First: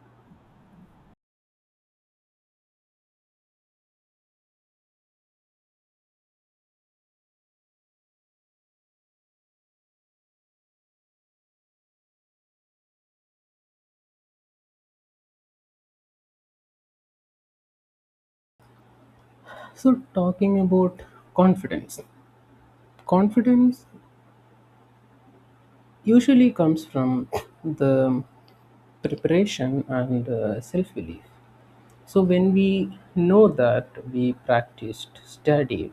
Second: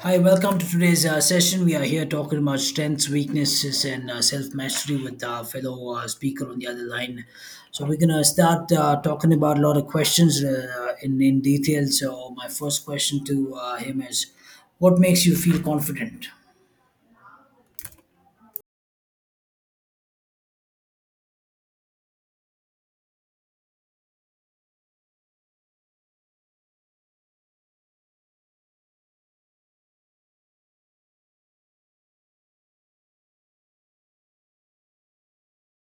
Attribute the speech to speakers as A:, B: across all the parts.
A: Hi, welcome to today's session. We are here talking about strengths, weaknesses, and self mastery with our fellow speaker on the other line. So, we're going to start talking about a lot of questions in detail. So, my first question to him is, what makes you feel confident?
B: So, talking about confidence, confidence usually comes from the preparation and self belief. So, when we know that we practiced, studied,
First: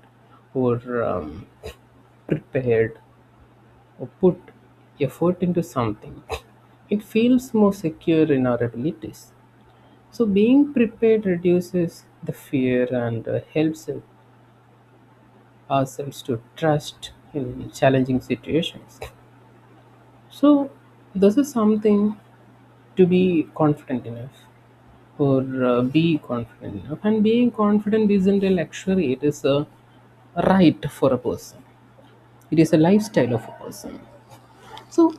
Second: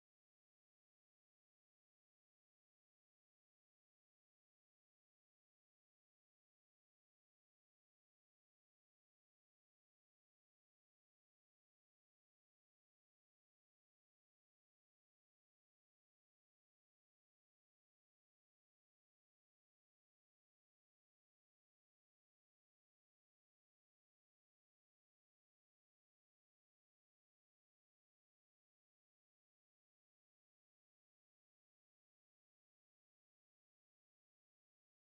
B: or prepared, or put effort into something, it feels more secure in our abilities. So, being prepared reduces the fear and helps ourselves to trust in challenging situations. So, this is something to be confident enough. And being confident isn't a luxury, it is a right for a person, it is a lifestyle of a person. So,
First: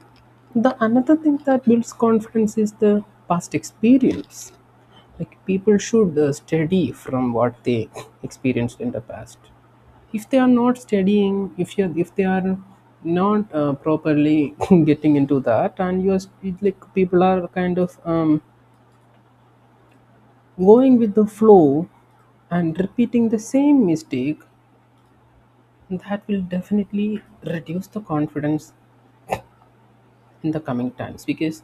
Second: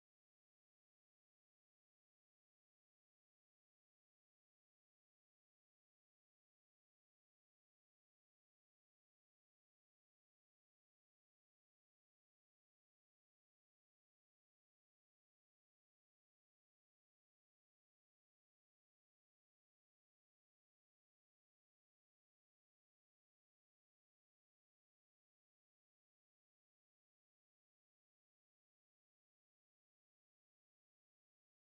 B: the another thing that builds confidence is the past experience, like people should study from what they experienced in the past. If they are not studying, if they are not properly getting into that and you're like, people are kind of going with the flow and repeating the same mistake, that will definitely reduce the confidence in the coming times. Because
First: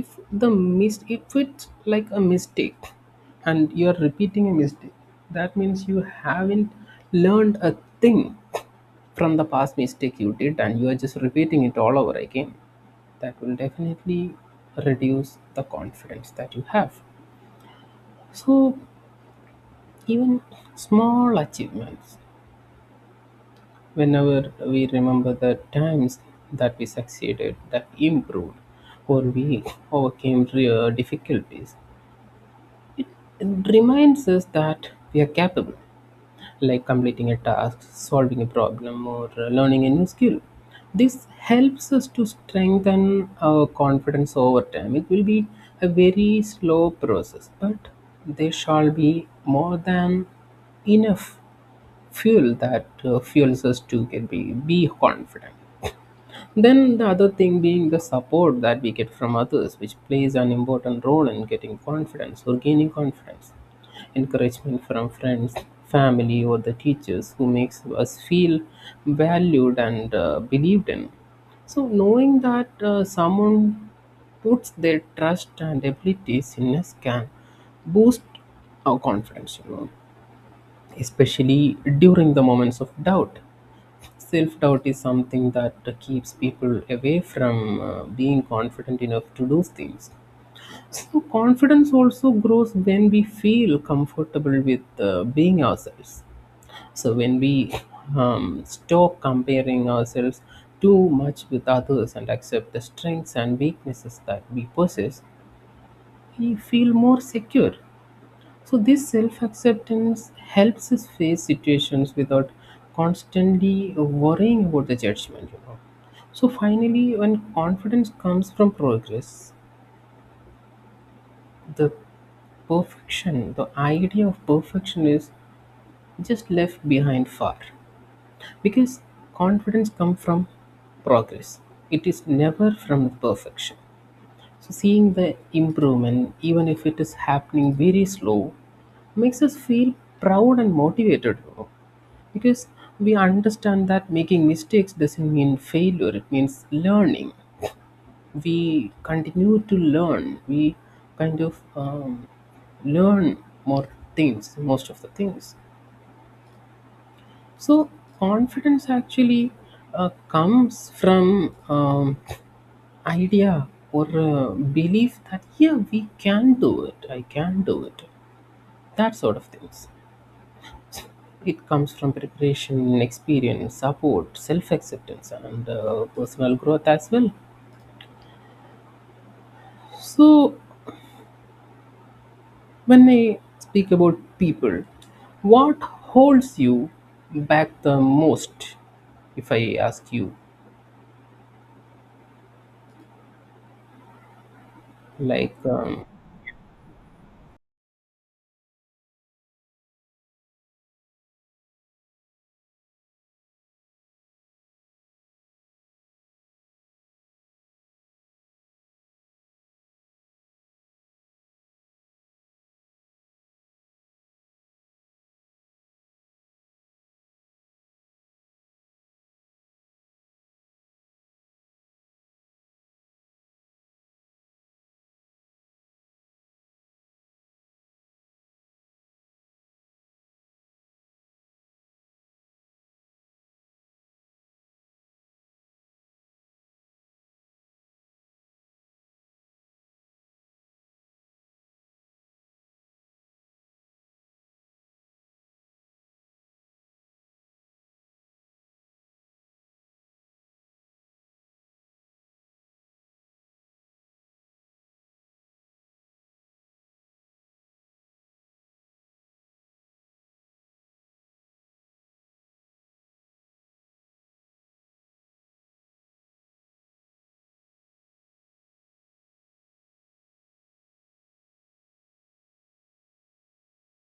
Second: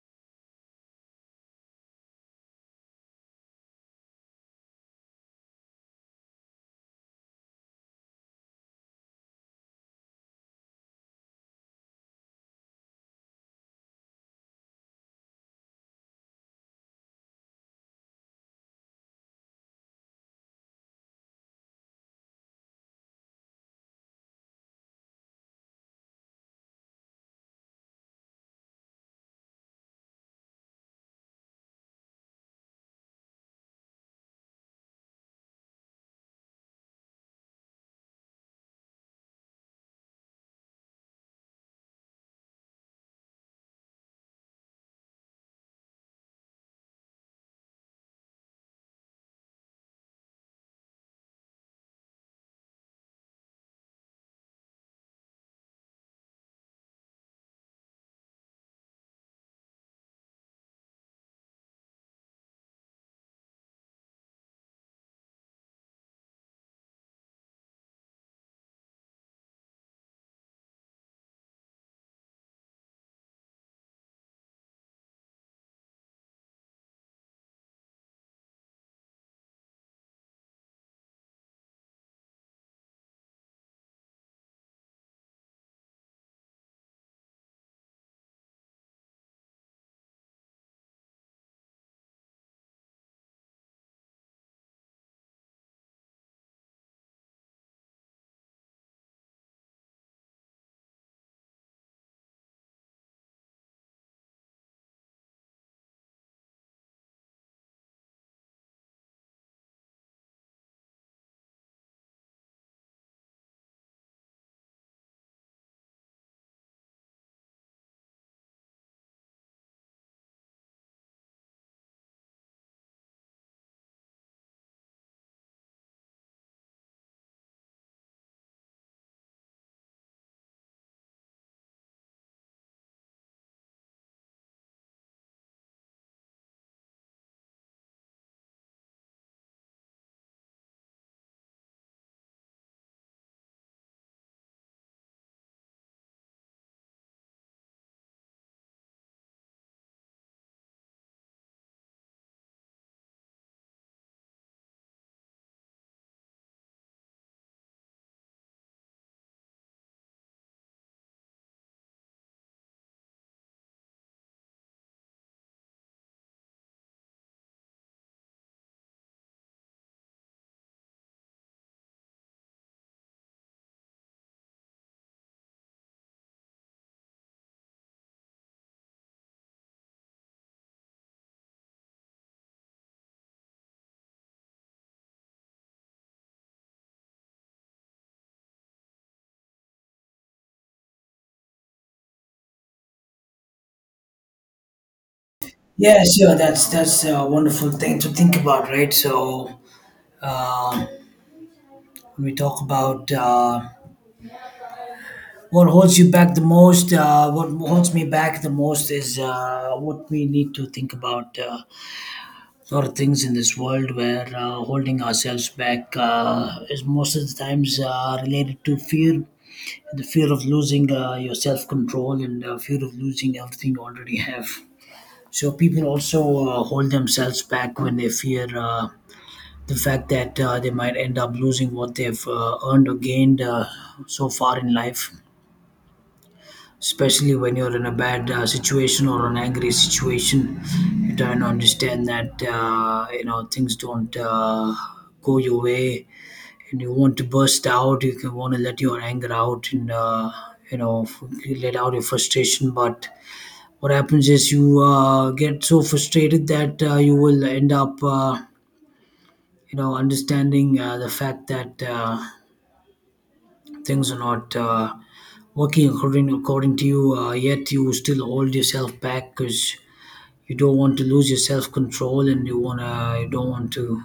B: if if it's like a mistake and you're repeating a mistake, that means you haven't learned a thing from the past mistake you did, and you are just repeating it all over again. That will definitely reduce the confidence that you have. So even small achievements, whenever we remember the times that we succeeded, that improved, or we overcame real difficulties, it reminds us that we are capable, like completing a task, solving a problem, or learning a new skill. This helps us to strengthen our confidence over time. It will be a very slow process, but there shall be more than enough fuel that fuels us to be confident. Then the other thing being the support that we get from others, which plays an important role in getting confidence or gaining confidence. Encouragement from friends, family, or the teachers who makes us feel valued and believed in. So knowing that someone puts their trust and abilities in us can boost our confidence, you know, especially during the moments of doubt. Self doubt is something that keeps people away from being confident enough to do things. So, confidence also grows when we feel comfortable with being ourselves. So, when we stop comparing ourselves too much with others and accept the strengths and weaknesses that we possess, we feel more secure. So this self-acceptance helps us face situations without constantly worrying about the judgment, you know. So finally, when confidence comes from progress, the perfection, the idea of perfection is just left behind far. Because confidence comes from progress. It is never from perfection. So seeing the improvement, even if it is happening very slow, makes us feel proud and motivated, you know. Because we understand that making mistakes doesn't mean failure, it means learning. We continue to learn, we kind of learn more things, most of the things. So, confidence actually comes from idea or belief that, yeah, we can do it, I can do it, that sort of things. It comes from preparation, experience, support, self-acceptance, and personal growth as well. So when I speak about people, what holds you back the most, if I ask you, like
A: Yeah, sure. That's a wonderful thing to think about, right? So, uh, when we talk about what holds you back the most? What holds me back the most is what we need to think about. A lot of things in this world where holding ourselves back is most of the times related to fear. The fear of losing your self control, and fear of losing everything you already have. So people also hold themselves back when they fear the fact that they might end up losing what they've earned or gained so far in life. Especially when you're in a bad situation or an angry situation, you try to understand that you know, things don't go your way, and you want to burst out, you can want to let your anger out and you know, let out your frustration, but what happens is you get so frustrated that you will end up you know, understanding the fact that things are not working according to you, yet you still hold yourself back because you don't want to lose your self-control, and you don't want to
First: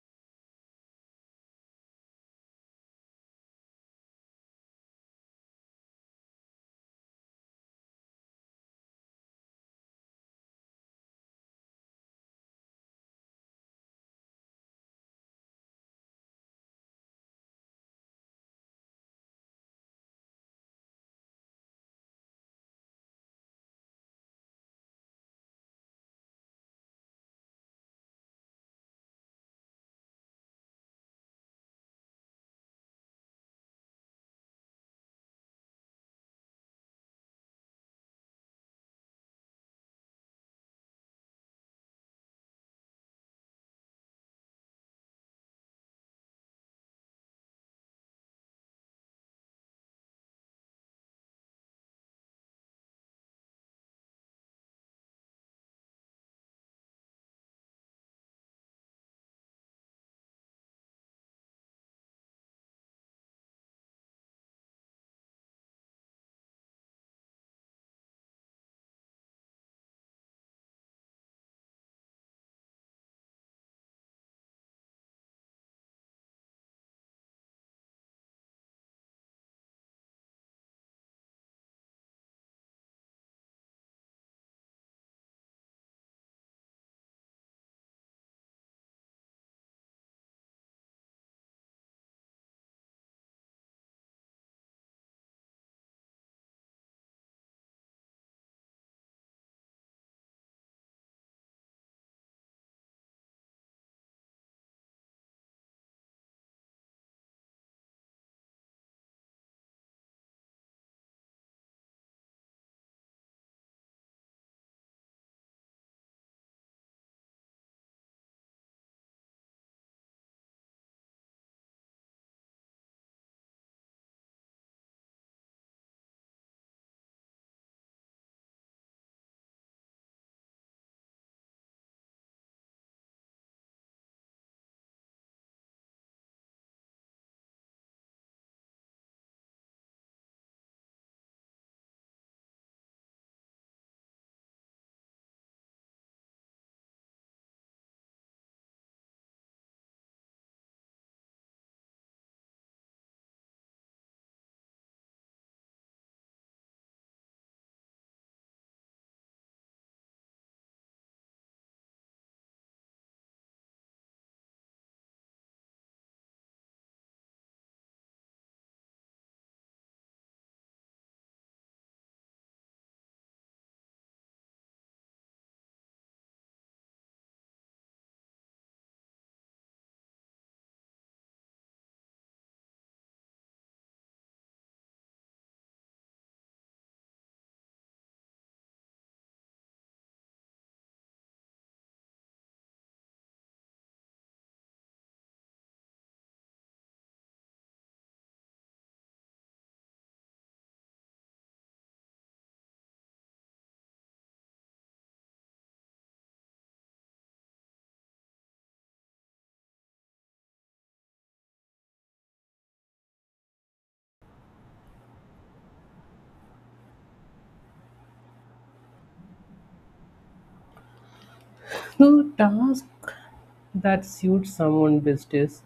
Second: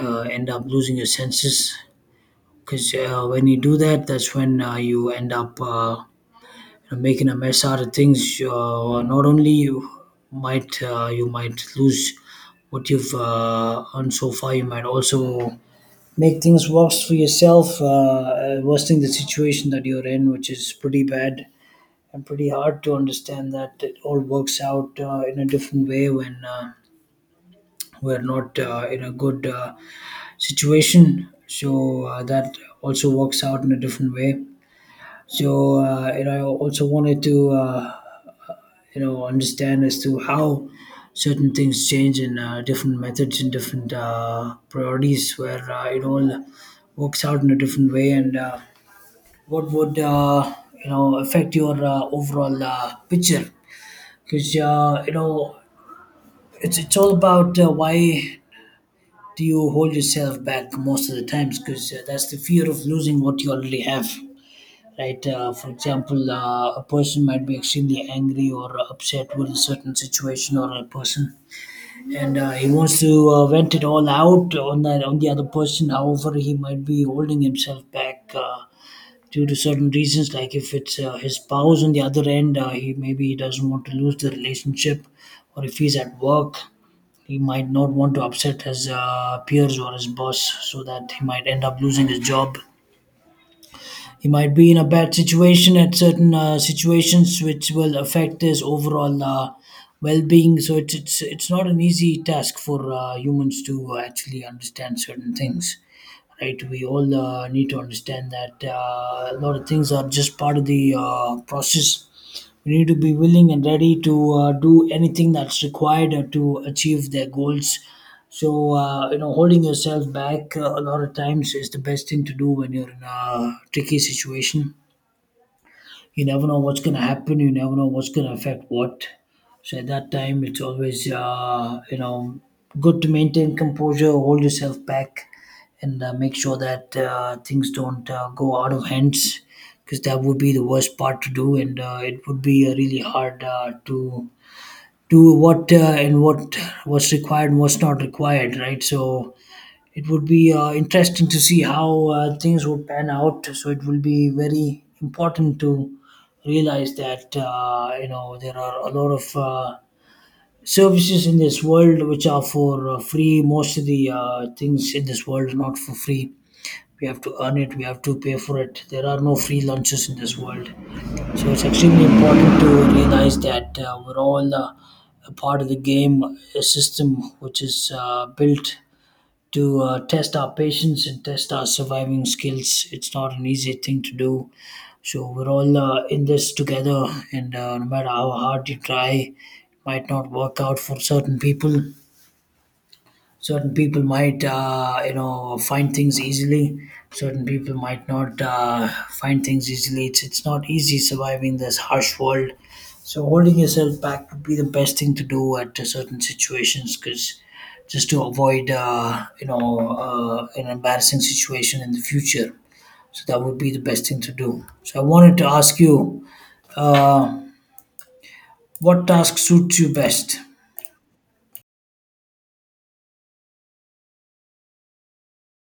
A: end up losing your senses, because when you do that, that's when you end up you know, making a mess out of things. Not only you might lose what you've earned so far, you might also make things worse for yourself, worsening the situation that you're in, which is pretty bad and pretty hard to understand that it all works out in a different way when we're not in a good situation. So that also works out in a different way. So you know, I also wanted to you know, understand as to how certain things change in different methods and different priorities, where it all works out in a different way and. What would you know, affect your overall picture, because you know, it's all about why do you hold yourself back most of the times, because that's the fear of losing what you already have, right? For example, a person might be extremely angry or upset with a certain situation or a person, and he wants to vent it all out on that on the other person. However, he might be holding himself back due to certain reasons. Like if it's his spouse on the other end, he maybe he doesn't want to lose the relationship, or if he's at work, he might not want to upset his peers or his boss, so that he might end up losing his job. He might be in a bad situation at certain situations which will affect his overall well-being. So it's not an easy task for humans to actually understand certain things, right? We all need to understand that a lot of things are just part of the process. We need to be willing and ready to do anything that's required to achieve their goals. So, you know, holding yourself back a lot of times is the best thing to do when you're in a tricky situation. You never know what's going to happen. You never know what's going to affect what. So at that time, it's always you know, good to maintain composure, hold yourself back, and make sure that things don't go out of hands, because that would be the worst part to do, and it would be really hard to do what and what what's required and what's not required, right? So it would be interesting to see how things would pan out. So it will be very important to realize that you know, there are a lot of services in this world which are for free. Most of the things in this world are not for free. We have to earn it. We have to pay for it. There are no free lunches in this world. So it's extremely important to realize that we're all a part of the game, a system which is built to test our patience and test our surviving skills. It's not an easy thing to do. So we're all in this together, and no matter how hard you try, it might not work out for certain people. Certain people might you know, find things easily, certain people might not find things easily. It's not easy surviving this harsh world, so holding yourself back would be the best thing to do at certain situations, because just to avoid you know, an embarrassing situation in the future. So that would be the best thing to do. So I wanted to ask you, uh, what task suits you best?
B: the task that suits someone best is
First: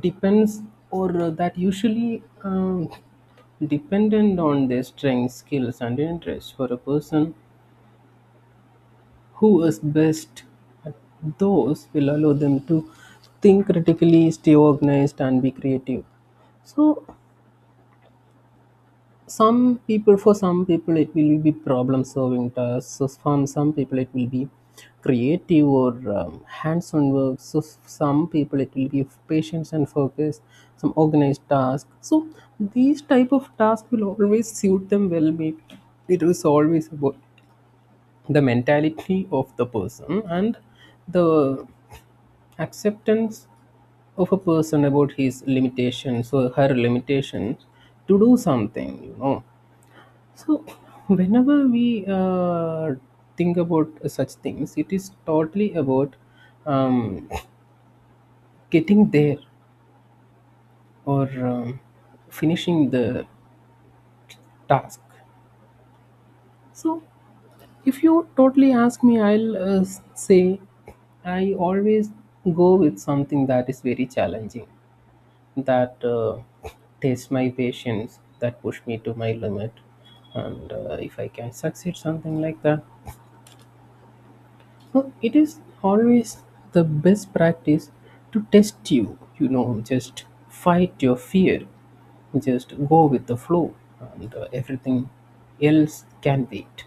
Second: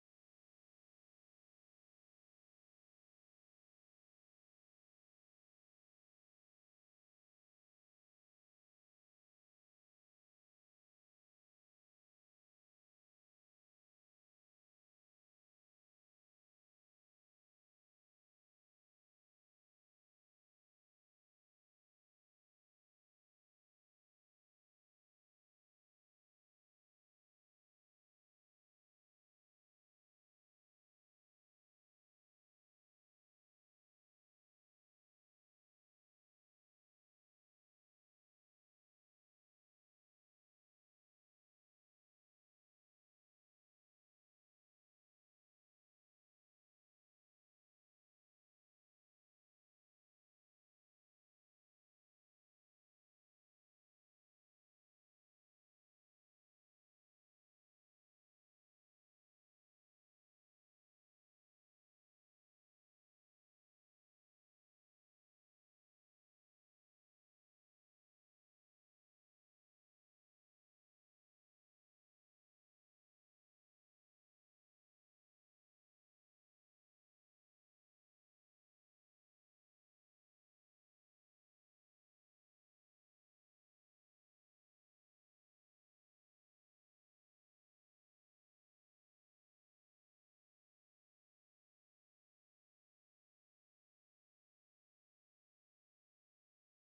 B: depends or that usually dependent on their strengths, skills, and interests. For a person who is best at those, will allow them to think critically, stay organized, and be creative. So some people, for some people it will be problem solving tasks, so from some people it will be creative or hands-on work, so some people it will be patience and focus, some organized task. So these type of tasks will always suit them well. Maybe it is always about the mentality of the person and the acceptance of a person about his limitations or her limitations to do something, you know. So, whenever we think about such things, it is totally about um, getting there or finishing the task. So, if you totally ask me, I'll say I always go with something that is very challenging, that tests my patience, that push me to my limit, and if I can succeed something like that. So it is always the best practice to test you, you know, just fight your fear, just go with the flow, and everything else can wait.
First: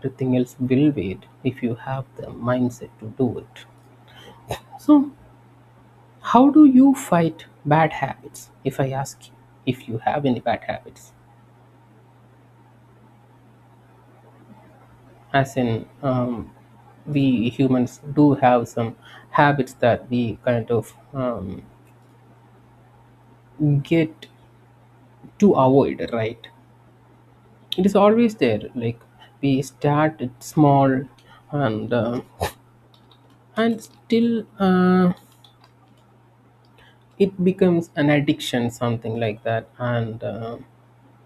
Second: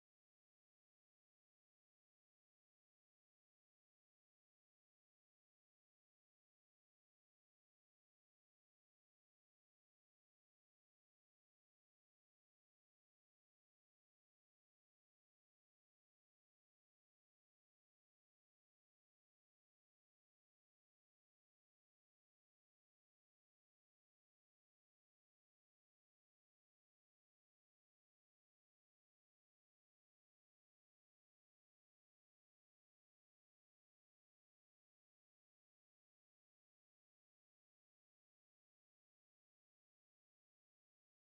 B: Everything else will wait if you have the mindset to do it. So, how do you fight bad habits? If I ask you, if you have any bad habits, as in we humans do have some habits that we kind of get to avoid, right? It is always there, like we start it small, and uh, and still it becomes an addiction, something like that, and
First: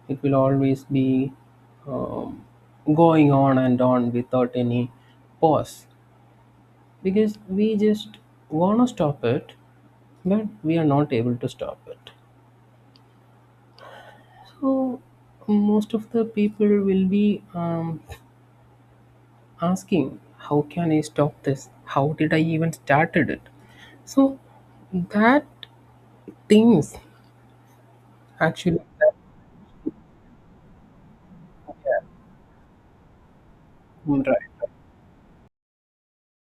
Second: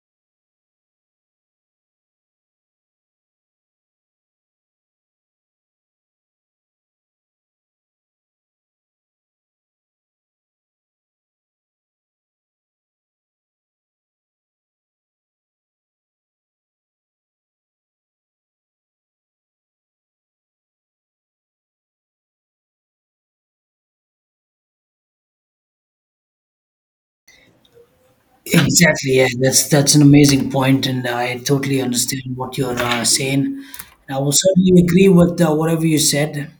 B: it will always be um, going on and on without any pause, because we just wanna stop it but we are not able to stop it. So most of the people will be asking, how can I stop this, how did I even started it? So that things actually,
A: Exactly. Yeah, that's an amazing point, and I totally understand what you're saying. And I will
B: right.
A: certainly agree with whatever you said.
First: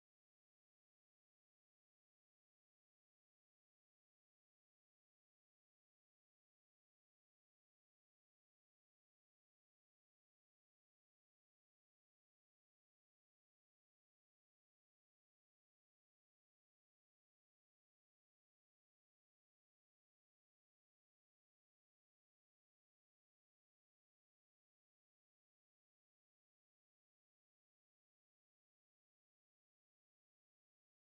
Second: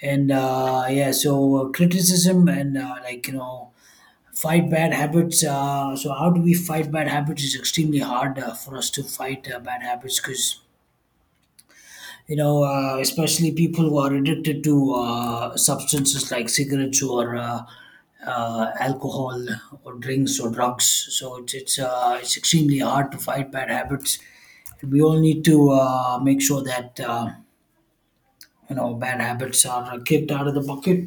A: And yeah, so criticism and like you know, fight bad habits. So how do we fight bad habits? Is extremely hard for us to fight bad habits, because you know, especially people who are addicted to substances like cigarettes or alcohol or drinks or drugs. So it's extremely hard to fight bad habits. We all need to make sure that you know, bad habits are kicked out of the bucket,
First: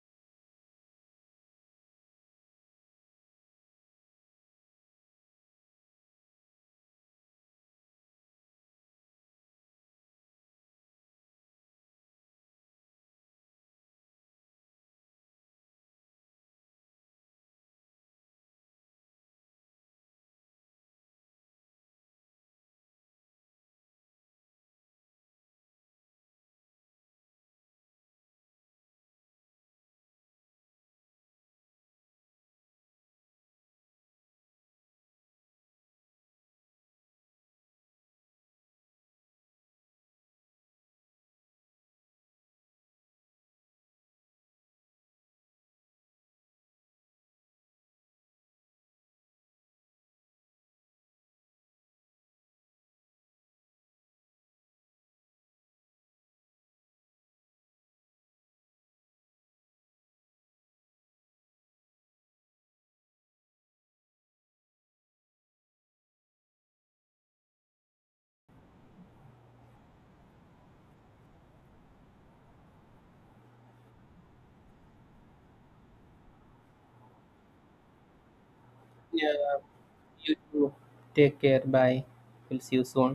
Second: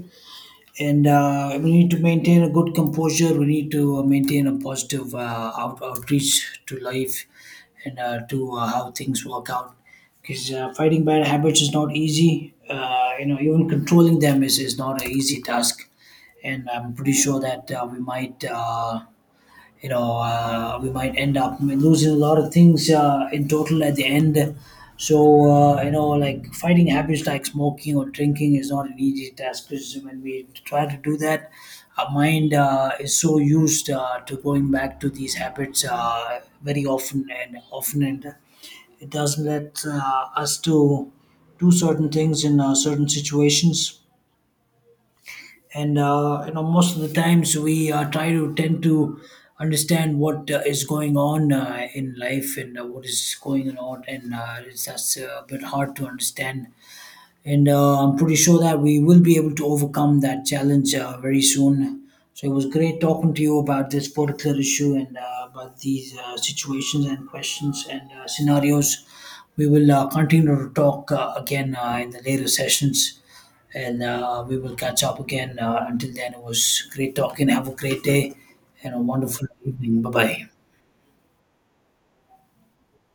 A: and we need to maintain a good composure. We need to maintain a positive outreach to life, and to how things work out. Because fighting bad habits is not easy. You know, even controlling them is not an easy task. And I'm pretty sure that we might. You know, we might end up losing a lot of things in total at the end. So, you know, like fighting habits like smoking or drinking is not an easy task, because when we try to do that, our mind is so used to going back to these habits very often and often, and it doesn't let us to do certain things in certain situations, and you know, most of the times we try to tend to understand what is going on in life, and what is going on, and it's that's a bit hard to understand. And I'm pretty sure that we will be able to overcome that challenge very soon. So it was great talking to you about this particular issue and about these situations and questions and scenarios. We will continue to talk again in the later sessions, and we will catch up again. Until then, it was great talking. Have a great day and a wonderful
B: Yeah,
A: evening. Bye
B: you
A: bye.
B: too, take care, bye. We'll see you soon.